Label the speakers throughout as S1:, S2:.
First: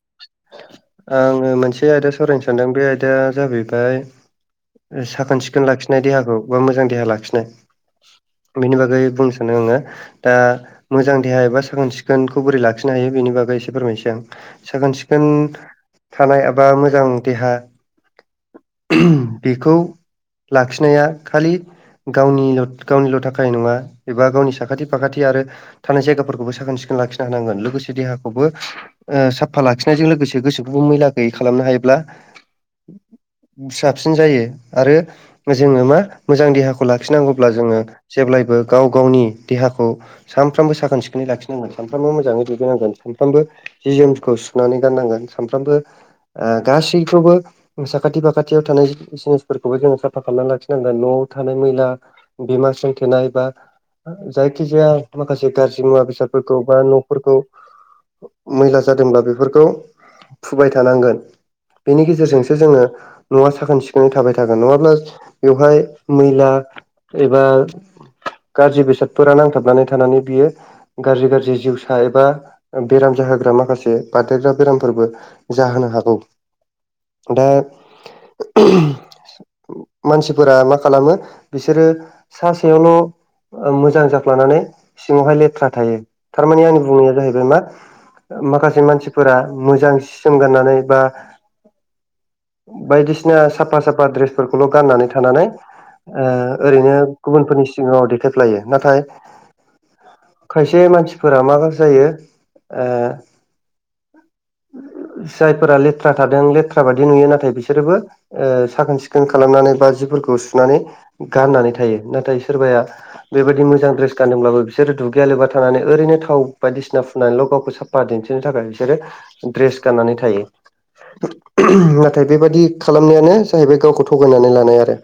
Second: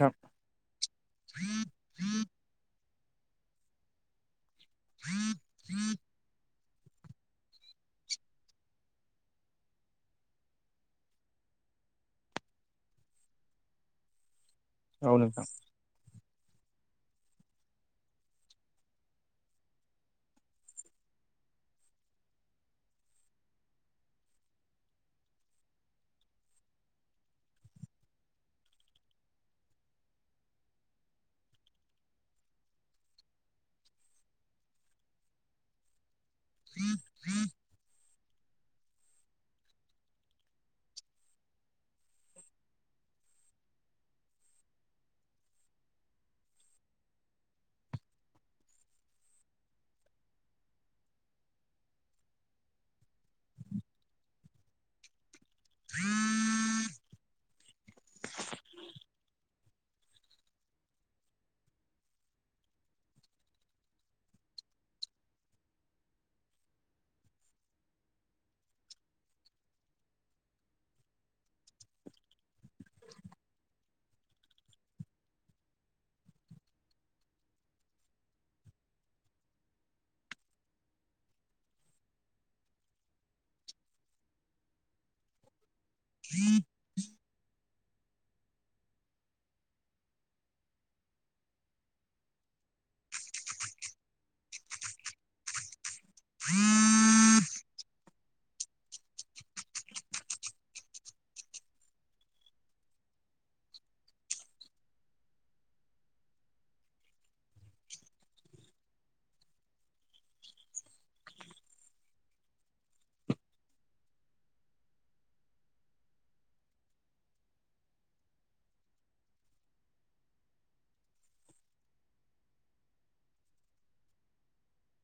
S1: नोंथां
S2: आङो मोनसे आयदा सावरायनो सानदों बे आयदाया जाहैबाय ओ साखोन सिखोन लाखिनाय देहाखौ बा मोजां देहा लाखिनाय
S1: [inaudible]
S2: बेनि बागै बुंनो सानो आङो दा मोजां देहा एबा साखोन सिखोनखौ बोरै लाखिनो हायो बेनि बाग गै एसे फोरमाय [unintelligible] सै आं साखोन
S1: औ
S2: सिखोन
S1: नोंथां
S2: थानाय एबा मोजां देहा बेखौ लाखिनाया खालि गावनिल'द गावनिल' थाखाय नङा एबा गावनि साखाथि फाखाथि आरो थानाय जायगाफोरखौबो साखोन सिख खोन लाखिनो हांनांगोन लोगोसे देहाखौबो ओ साबफा लाखिनायजों लोगोसे गोसोखौबो मैला गैयै खालामनो हायोब्ला [inaudible] साबसिन जायो आरो जोङो मा मोजां देहाखौ लाखिनांगौब्ला जोङो जेब्लायबो गाव गावनि देहाखौ सानफ्रामबो साखोन सिखोनै लाखिनांगोन सानफ्रामबो मोजाङै दैदेननांगोन सानफ्रामबो जि जोमसखौ सुनानै गाननांगोन सामफ्रामबो आह गासैखौबो साखाथि फाखाथियाव थानाय जिनिसफोरखौबो जोङो साफा खालामनानै लाखिनांगोन न'आव थानाय मैला बेमा सोंथेनाय बा जायखिजाया माखासे गाज्रि मुवा बेसादफोरखौ बा न'फोरखौ मैला जादोंब्ला बेफोरखौ फुबाय थानांगोन बेनि गेजेरजोंसो जोङो न'आ साखोन सिख खोनै थाबाय थागोन नङाब्ला बेवहाय मैला एबा गाज्रि बेसादफोरा नांथाबनानै थानानै बियो गाज्रि गाज्रि जिउसा एबा बेराम जाय [unintelligible] ग्रा माखासे बारदेरग्रा बेरामफोरबो जाहोनो हागौ। दा [unintelligible] मानसिफोरा मा खालामो बिसोरो सा सायावल' ओ मोजां जाफ्लानानै सिङावहाय लेथ्रा थायो थारमाने आंनि बुंनाया जाहैबाय मा ओ माखासे मानसिफोरा मोजां सि जोम गाननानै बा बायदिस सिना साफा साफा ड्रेसफोरखौल' गाननानै थानानै ओह ओरैनो गुबुनफोरनि सिगाङाव देखायफ्लायो नाथाय खायसे मानसिफोरा मा [unintelligible] जायो ओ जायफोरा लेथ्रा थादों लेथ्रा बादि नुयो नाथाय बिसोरोबो ओ साखोन- सिखोन खालामनानै बा जिफोरखौ सुनानै गाननानै थायो नाथाय सोरबाया बेबायदि मोजां ड्रेस गानदोंब्लाबो बिसोरो दुगैयालोबा थानानै ओरैनो थाव बायदिसिना फुननानैल' गावखौ साफा दोन बिसिनि थाखाय बिसोरो ड्रेस गाननानै थायो नाथाय बेबादि खालामनायानो जाहैबाय गावखौ थगायनानै लानाय आरो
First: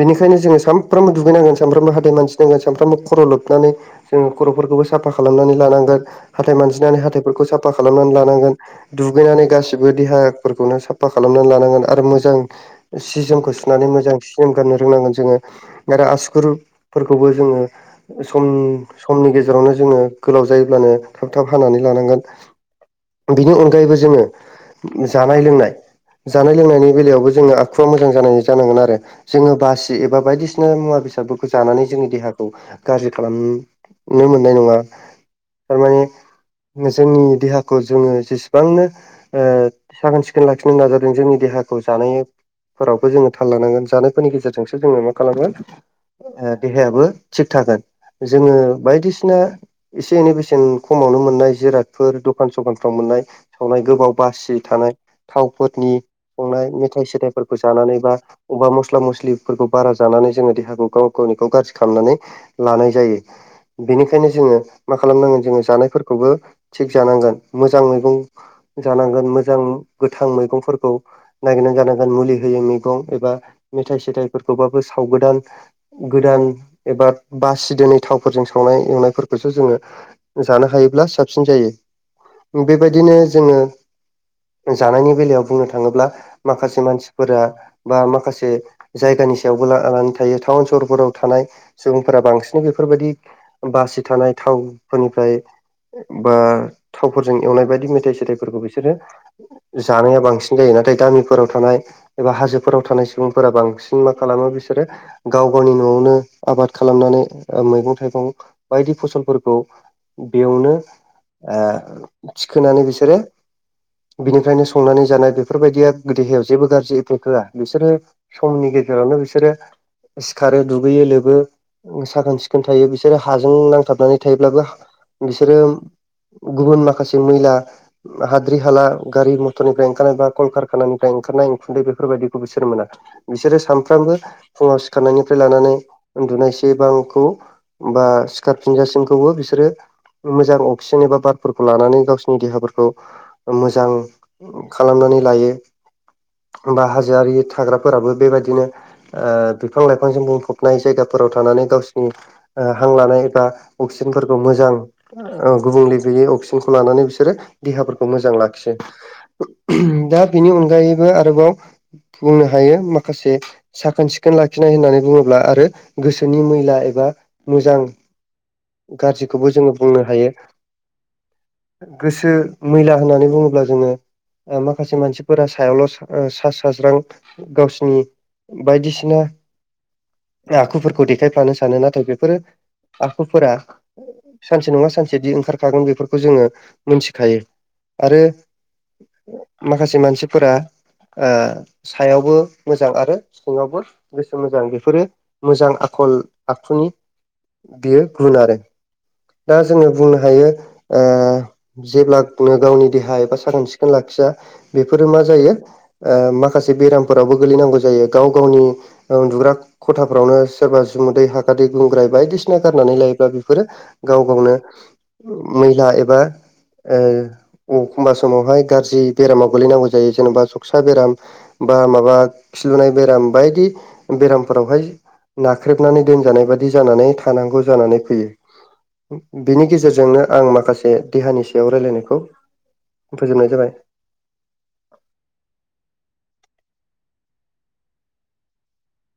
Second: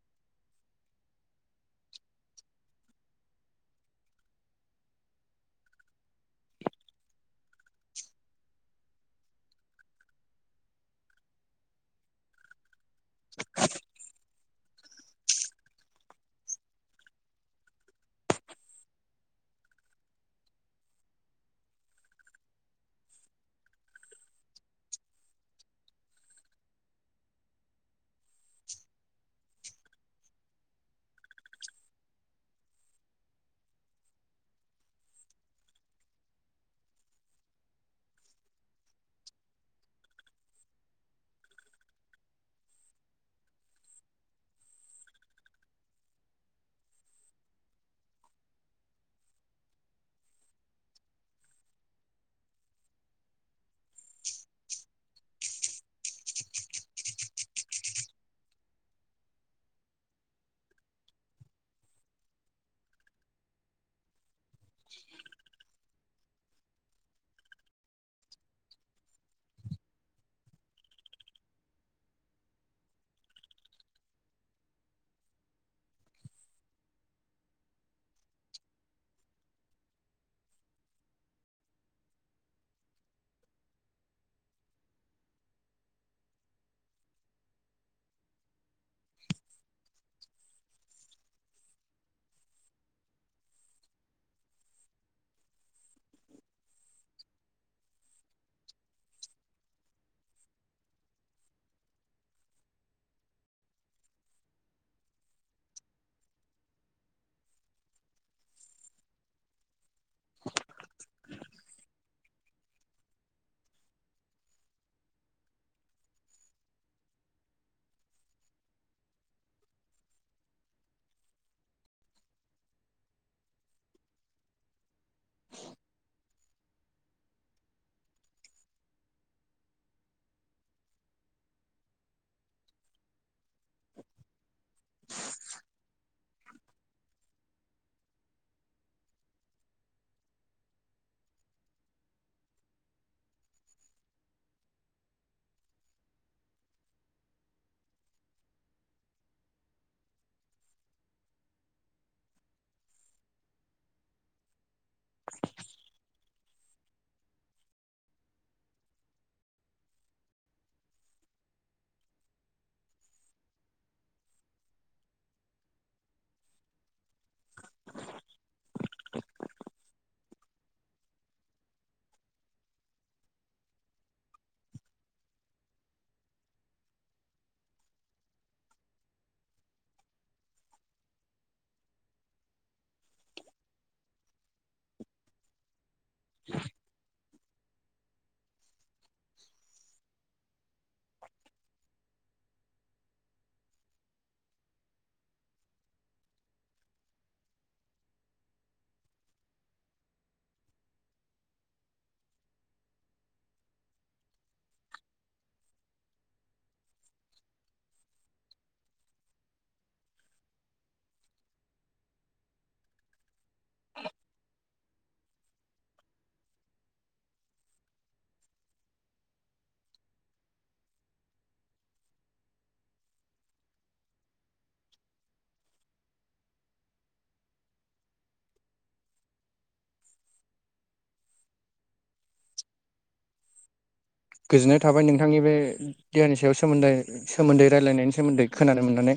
S2: बेनिखायनो जोङो सामफ्रामबो दुगैनांगोन सामफ्रामबो हादाय मानसिनांगोन सानफ्रामबो खर' लोबनानै जोङो खर'फोरखौ साफा खालामनानै लानांगोन हाथाय मानजिनानै हाथाइफोरखौ साफा खालामनानै लानांगोन दुगैनानै गासिबो बो देहाफोरखौ नों साफा खालामनानै लानांगोन आरो मोज जां सि जोमखौ सुनानै मोजां सि जोम गाननो रोंनांगोन जोङो नाथाय आसुखुरफोरखौबो बो जोङो सम समनि गेजेरावनो जोङो गोलाव जायोब्लानो थाब थाब हानानै लानांगोन।
S1: [inaudible]
S2: बिनि अनगायैबो जोङो जानाय लोंनाय जानाय लोंनायनि बेलायावबो जोंङा आखुआ मोजां जानाय जानांगोन आरो जोंङो बासि एबा बायदिसिना मुवा बेसाद जानानै जो जोंनि देहाखौ गाज्रि खालामनो मोननाय नङा थारमाने [unintelligible] जोंनि देहाखौ जोङो जेसेबांनो ओ साखोन सिखोन लाखिनो नाजादों जोंनि देहाख खौ जानायफोरावबो जोङो थाल लानांगोन जानायफोरनि गेजेरजोंसो जोङो मा खालामगोन ओ देहायाबो थिग थागोन जोङो बायदिसिना एसे एनै बेसेन खमावनो [unintelligible] मोननाय जिरादफोर दखान सखानफ्राव मोननाय सावनाय गोबाव बासि थानाय थावफोदनि संनाय मेथाइ सेथाइफोरखौ जानानै बा अबा मस्ला मस्लिफोरखौ बारा जानानै जोङो देहाखौ गाव गा [unintelligible] देहाखौ खालामनानै लानाय जायो बेनिखायनो जोङो मा खालामनांगोन जोङो जानायफोरखौबो थिग जानांगोन मोजां मैगं जानांगोन मोजां गोथां मैगंफोरखौ नागिर जानांगोन मुलि होयो मैगं एबा मेथाइ सेथाइफोरखौबाबो साव गोदान गोदान एबा बासिदोनै थावफोरजों सावनाय एवनायफोरखौसो जोङो जानो हायोब्ला साबसिन जायो बेबायदिनो जोङो जानायनि बेलायाव बुंनो था ङोब्ला माखासे मानसिफोरा बा माखासे जाय सायावबो लानानै थायो स रफोराव थानाय सुबुंफोरा बांसिन बेफोरबायाददि बासि थानाय थावफोरनिफ्राय बा थावफोरजों एवनाय बायदि मेथाइ सेथाइफोरखौ बिसोरो जानाया बांसिन जायो नाथाय गामिफोराव थानाय एबा हाजोफोराव थानाय सुबुंफोरा बांसिन मा खालामो बिसोरो गाव गावनि न'आवनो आबाद खालामनानै मैगं थाइगं बायदि फसलफोरखौ बेयावनो ओ थिखोनानै बिसोरो बिनिफ्रायनो संनानै जानाय बे बेफोरबायदिया देहायाव जेबो गाज्रि एफ होआ बिसोरो समनि गेजेरावनो बिसोरो सिखारो दुगैयो लोबो साखोन सिखोन थायो बिसोरो हाजों नांथाबनानै थायोब्लाबो बिसोरो गुबुन माखासे मैला हाद्रि हाला गारि मथरनिफ्राय ओंखारनायबा कलकारखानायानिफ्राय ओंखारनाय उखुन्दै बेफोरबायदिखौ बिसोरो मोना बिसोरो सानफ्रामबो फुङाव सिखारनायनिफ्राय लानानै उन्दुनायसिम बांखौ बा सिखारफिनजासिमखौबो बिसोरो मोजां अक्सिजेन एबा बारफोरखौ लानानै गावसोरनि देहाफोरखौ मोजां खालामनानै लायो बा हाजो आरि थाग्राफोराबो बेबायदिनो ओ बिफां लाइफांजों बुंफबनाय जायगाफोराव थानानै गावसोरनि हां लानाय एबा अक्सि अक्जेनफोरखौ मोजां गुबुंले गैयै अक्सिजेनखौ लानानै बिसोरो देहाफोरखौ मोजां लाखियो दा बेनि अनगायैबो आरोबाव बुंनो हायो माखासे साखोन सिखोन लाखिनाय होननानै बुङोब्ला आरो गोसोनि मैला एबा मोजां गाज्रिखौबो जोङो बुंनो हायो गोसो मैला होननानै बुङोब्ला जोङो ओ मा माखासे मानसिफोरा सायावल' सि साज्रां गावसिनि बायदिसिना आखुफोरखौ देखायफ्लानो सानो नाथाय बेफोरो आखुफोरा सानसे नङा सानसे बिदि ओंखारखागोन बेफोरखौ खौ जोङो मोनथिखायो आरो माखासे मानसिफोरा ओ सायावबो मोजां आरो सिङावबो गोसो मोजां बेफोरो मोजां आखु खल आखुनि बेयो गुन आरो दा जोङो बुंनो हायो ओ जेब्ला गावनि देहा एबा साखोन सिखोन लाखिया बेफोरो मा जायो ओ माखासे बेरामफोरावबो गोलैनांगौ जायो गाव गावनि उन्दुग्राखथाफ्रावनो सोरबा जुदै हादै गुंग्रा बायदिसिना गारनानै लायोब्लाफोर गाव गाव मैला एबा ओ अखमबा समावहाय गाज्रि बेरामाव गोलैनांगौ जायो जेनेबा सखसा बेराम बा माबा खिलुनाय बेराम बायदि बेरामफोरावहाय नाख्रेबनानै दोनजानाय बादि जानानै थानांगौ जानानै फैयो बिनि गेजेरजोंनो आं माखासे देहानि सायाव रायलायनायखौ फोजोननाय जाबाय
S1: गोजोननाय थाबाय नोंथांनि बे देहानि सायाव सोमोन्दै सोमोन्दै रायलायनायनि सोमोन्दै खोनानो मोननानै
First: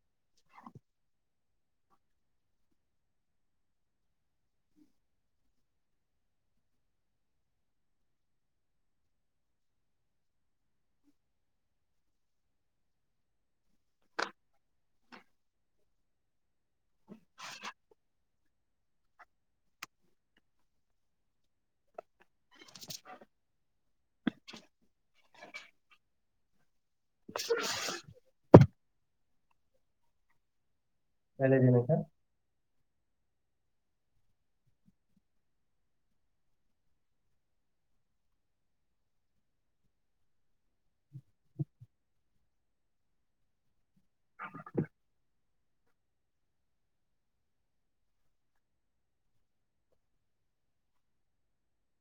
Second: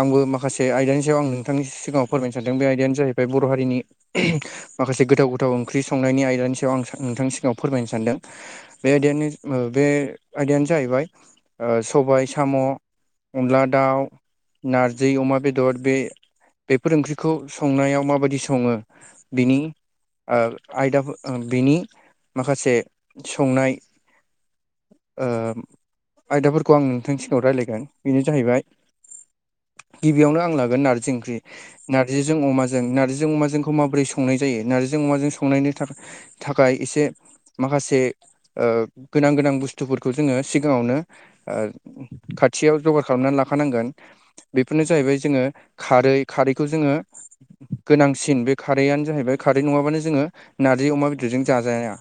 S1: आंबो माखासे आयदानि सायाव आं नोंथांनि सिगाङाव फोरमायनो सानदों बे आयदायानो जाहैबाय बर' हारिनि [unintelligible] माखासे गोथाव गोथाव ओंख्रि संनायनि आयदानि सायाव आं सा नोंथांनि सिगाङाव फोरमायनो सानदों । बे आयदायानो ओ बे आयदायानो जाहैबाय ओ सबाय साम' अनला दाउ नारजै अमा बेदर बे बेफोर ओंख्रिखौ संनायाव माबायदि सङो बिनि ओ आयदाफो बेनि माखासे संनाय ओम आयदाफोरखौ आं नोंथांनि सिगाङाव रायलायगोन बेनो जाहैबाय गिबियावनो आं लागोन नारजि ओंख्रि
S2: रायलायदो नोंथां।
S1: नारजिजों अमाजों नारजिजों अमाखौ माबोरै संनाय जायो ।नारजि जों अमाजों संनायनि थाखाय थाखाय एसे माखासे ओ गोनां गोनां बुस्थुफोरखौ जोङो सिगाङावनो ओ खाथियाव जगार खालामनानै लाखानांगोन । बेफोरनो जाहैबाय जोङो खारै खारैखौ जोङो गोनांसिन बे खारैआ नो जाहैबाय खारै नङाबानो जोङो नारजि अमा बेदरजों जाजाया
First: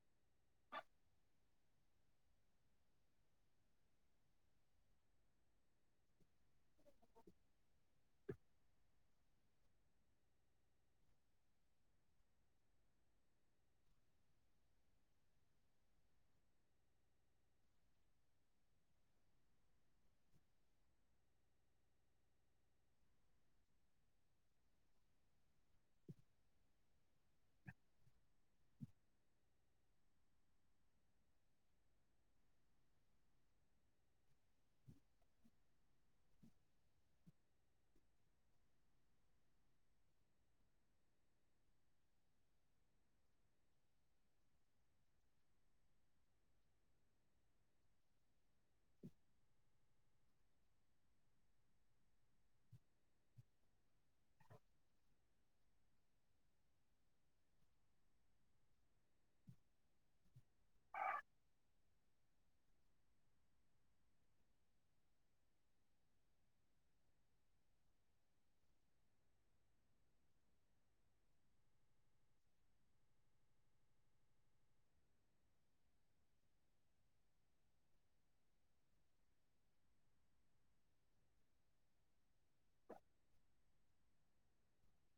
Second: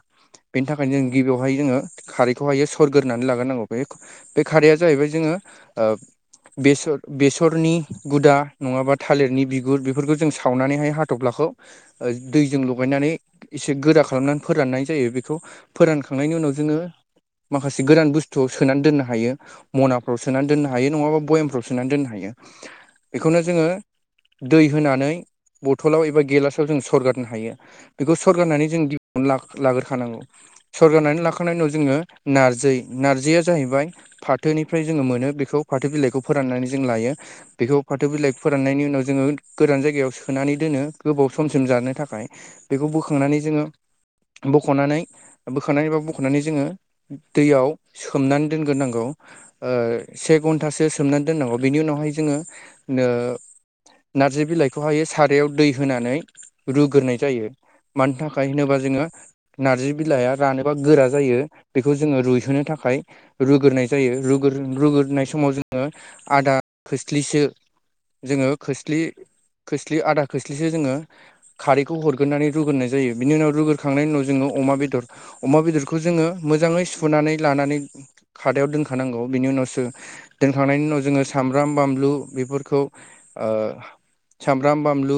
S1: बेनि थाखायनो जों गिबियाव हाय जोङो खारैखौ हाययो सरगोरनानै लाग्रोनांगौ बेख बे खारैया जाहैबाय जोङो ओ बेसर बेसरनि गुदा नङाबा थालिरनि बिगुर बेफोरखौ जों सावनानै हाय हाथफ्ला खौ ओ दैजों लगायनानै एसे गोरा खालामनानै फोराननाय जायो बेखौ फोरानखांनायनि उनाव जोङो माखासे गोदान बुस्थुआव सोनानै दोननो हायो मनाफ्राव सोनानै दोननो हायो नङाबा बयामफ्राव सोनानै दोननो हायो । बेखौनो जोङो दै होनानै बथलाव एबा गेलासाव जों सरगारनो हायो बेखौ सरगारनानै जों दिबआवनो लाग्रोखानांगौ सरगारनानै लाखांनायनि उनाव जोङो नारजै नारजैया जाहैबाय फाथोनिफ्राय जोङो मोनो बेखौ फाथो बिलाइखौ फोराननानै जों लायो बेखौ फाथो बिलाइ फोराननायनि उनाव जोङो गोरान जायगायाव सोनानै दोनो गोबाव समसिम जाय राननो थाखाय बेखौ‌ बोखांनानै जोङो बखनानै बोखांनानै एबा बखनानै जोङो दैयाव सोमनानै दोनगोर नांगौ से घन्टासो सोमनानै दोनां अ बेनि उनाव हाय जोङो नो नारजै बिलाइखौ हाय सारायाव दै होनानै रुग्रोनाय जायो । मानि थाखाय होनोबा जोङो नारजि बिलाइआ रानोबा गोरा जायो बेखौ जोङो रुइहोनो थाखाय रुग्रोनाय जायो रुगोर रुग्रोनाय समाव जोङो आदा खोस्लिसो जोङो खोस्लि खोस्लि आदा खोस्लिसो जोङो खारैखौ हरगोरनानै रुगोरनाय जायो । बिनि उनाव रुगोरखांनायनि उनाव जोङो अमा बेदर अमा बेदरखो खौ जोङो मोजाङै सुुनानै लानानै खादायाव दोनखानांगौ बिनि उनावसो दोनखांनायनि उन उनाव जोङो सामब्राम बामब्लु बेफोरखौ ओ सामब्राम बाम्बु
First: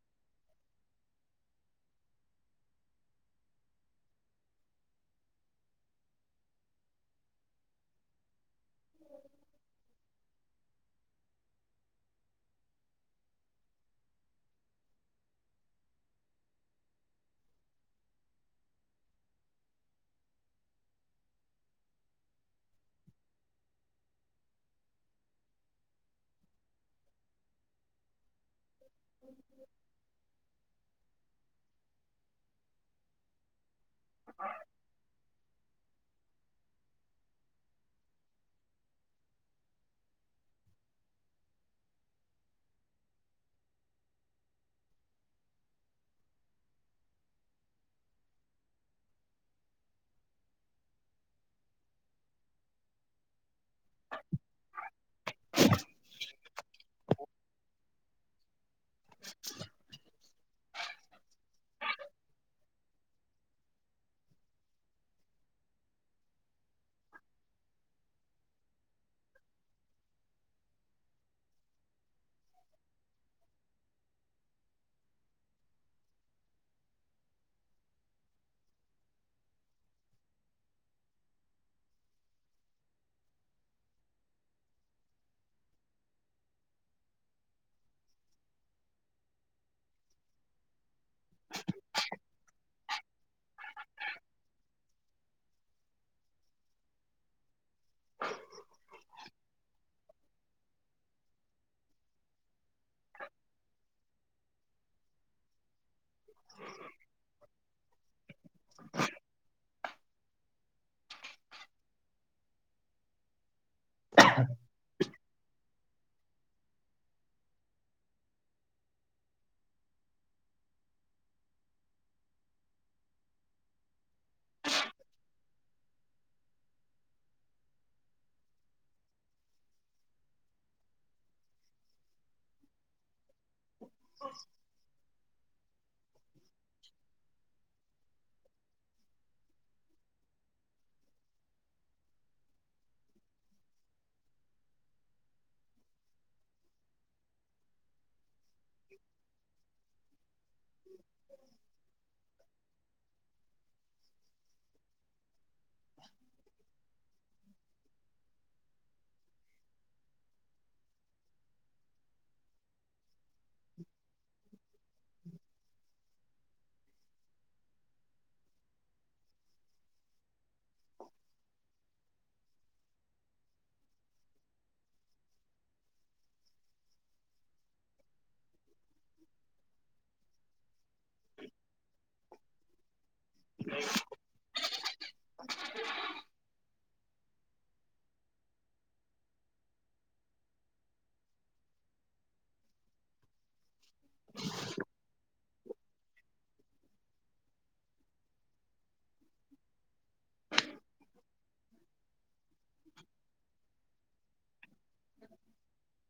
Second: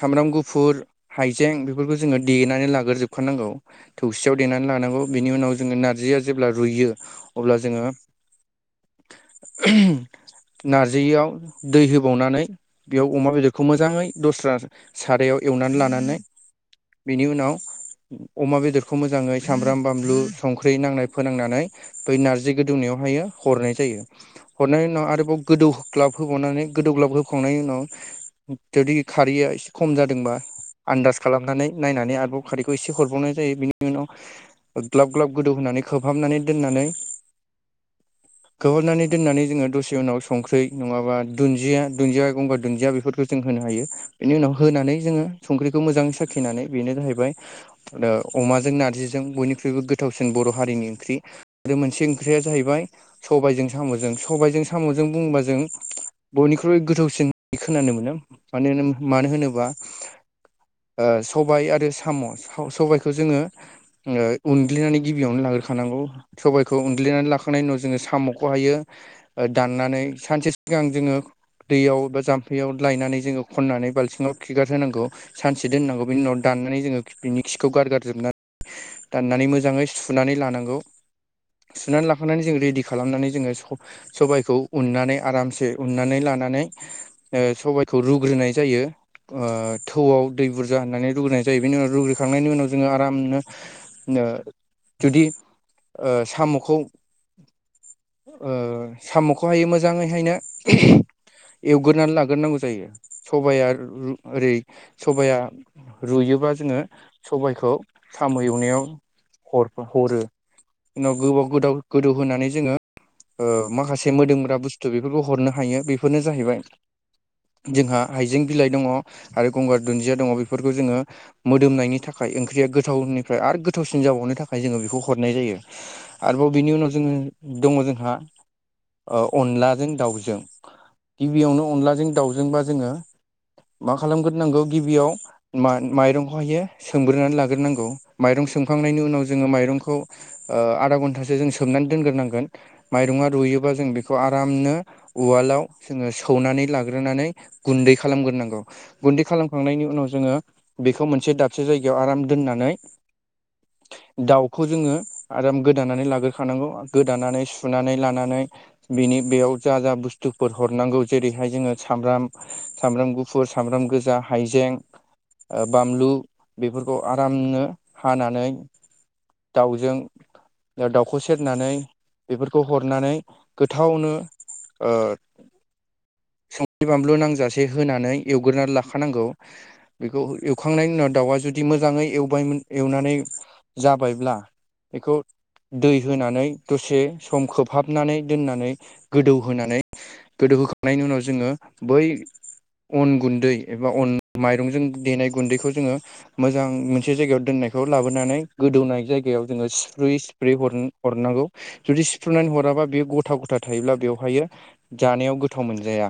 S1: सामब्राम गुफुर हाइजें बेफोरखौ जोङो देनानै लागोर जोबखानांगौ थौसियाव देनानै लानांगौ बिनि उनाव जोङो नारजिया जेब्ला रुयो अब्ला जोङो [unintelligible] नारजैयाव दै होबावनानै बेयाव अमा बेदरखौ मोजाङै दस्रा सारायाव एवनानै लानानै बेनि उनाव अमा बेदर खौ मोजाङै सामब्राम बाम्बु संख्रि नांनाय फोनांनानै बै नारजि गोदुंनायाव हायो हरनाय जायो । हरनायनि उनाव आरोबाव गोदौ ग्लाब होबावनानै गोदौ ग्लाब होखावनायनि उनाव जुदि खारैया एसे खम जादोंबा आन्दास खालामनानै नायनानै आरोबाव खारिखौ एसे हरबावनाय जायो बिनि नि उनाव ग्लाब ग्लाब गोदौ होनानै खोबहाबनानै दोननानै खोबहाबनानै दोननानै जोङो दसे उनाव संख्रै नङाबा दुन्दिया दुन्दिया गंगार दुन्दिया बेफोरखौ जों होनो हायो बेनि उनाव होनानै जोङो संख्रैखौ मोजां साखिनानै बेनो जाहैबाय ओ अमाजों नारजिजों बयनिख्रुइबो गोथावसिन बर' हारिनि ओंख्रि आरो मोनसे ओंख्रिया जाहैबाय सबायजों सामजों सबायजों सामजों बुङोबा जों बयनिख्रुबो गोथाव [unintelligible] ओ सबाय आरो साम' सबायखौ जोङो ओ उनग्लिनानै गिबियावनो लाग्रोखानांगौ सबाइखौ उनग्लिनानै लाखांनायनि उनाव जोङो साम'खौ हायो ओ दाननानै सानसे सिगां जोङो दैयाव एबा जाम्फैयाव लायनानै जोङो खननानै बाल्थिङाव खिगार होनांगौ सानसे दोननांगौ बेनि उनाव दा ननानै जोङो बिनि खिखौ गारगारजोबनानै दाननानै मोजाङै सुनानै लानांगौ सुनानै लाखांनानै जों रेडि खालामनानै जोङो स सबायाइखौ उननानै आरामसे उननानै ला नानै ओ सबायखौ रुग्रोनाय जायो ओ थौआव दै बुरजा होननानै रुग्रायनाय जायो बेनि उनाव रुग्रोखांनायनि उनाव जोङो आरामनो नो- जुदि ओ साम'खौ ओ साम'खौहायो मोजाङैहायनो एवग्रोनानै लाग्रोनांगौ जायो सबाया ओरै सबाया रुयो एबा जोङो सबायखौ साम' एवनायाव ह-हरो। उनाव गोबाव गोदाव गोदौ होनानै जोङो ओ माखासे मोदोमग्रा बुस्थु बेफोरखौ हरनो हायो बेफोरनो जाहैबाय जोंहा हाइजें बिलाइ दङ आरो गंगार दुन्दिया दङ बेफोरखौ जोङो मोदोमनायनि था खाय ओंख्रिया गोथावनिफ्राय आरो गोथावसिन जाबावनो थाखाय जोङो बेखौ हरनाय जायो आरोबाव बिनि उनाव जोङो दङ जोंहा ओ अनलाजों दाउजों। गिबियावनो अनलाजों दाउजोंबा जोङो मा खालामग्रोनांगौ गिबियाव मान माइरंखौहायो सोमग्रोनानै लाग्रोनांगौ माइरं सोमखांनायनि उनाव जोङो माइरंखौ ओ आधा घन्टासो जों सोमना दोनग्रोनांगोन माइरंआ रुयोबा जों बेखौ आरामनो उवालआव जोङो सौनानै ला ग्रोनानै गुन्दै खालामग्रोनांगौ गुन्दै खालामखांनायनि उनाव जोङो बेखौ मोनसे दाबो आराम दोननानै दाउखौ जोङो आराम गोदानानै लाग्रोखानांगौ गोदानानै सुनानै लानानै बिनि बेयाव जा जा बुस्तुफोर हरनांगौ जेरैहाय जोङो सामब्राम सामब्राम गु फुर सामब्राम गोजा हाइजें ओ बानलु बेफोरखौ आरामनो हानानै दाउजों दा दाउखौ सेरनानै बेफोरखौ हरनानै गोथावनो ओ संख्रि बानलु नांजासे होनानै एवग्रोनानै लाखानांगौ बेखौ एवखांनायनि उनाव दाउआ जुदि मोजाङै एवबायमोन एवनानै जाबायब्ला बेखौ दै होनानै दसे सम खोबहाबनानै दोननानै गोदौहोनानै गोदौ होखांनायनि उनाव जोङो बै अन गुन्दै एबा अन माइरंजों देनाय गुन्दैखौ जोङो मोजां मोनसे जायगायाव दोननायखौ लाबोनानै गोदौनाय जायगायाव जोङो सिप्रुयै सिप्रुयै हर हरनांगौ जुदि सिफ्रुनानै हराबा बेयो गथा गथा थायोब्ला बेवहायो जानायाव गोथाव मोनजाया।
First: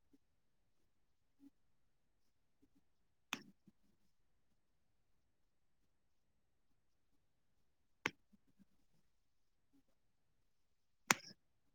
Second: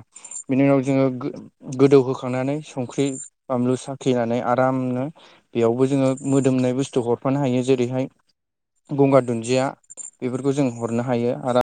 S1: बिनि उनाव जोङो गो-गोदौ होखांनानै संख्रि बानलु साखिनानै आरामनो बेयावबो जोङो मोदोमनाय बुस्थु हरफानो हायो जेरैहाय गंगार दुन्दिया बेफोरखौ जों हरनो हायो आरो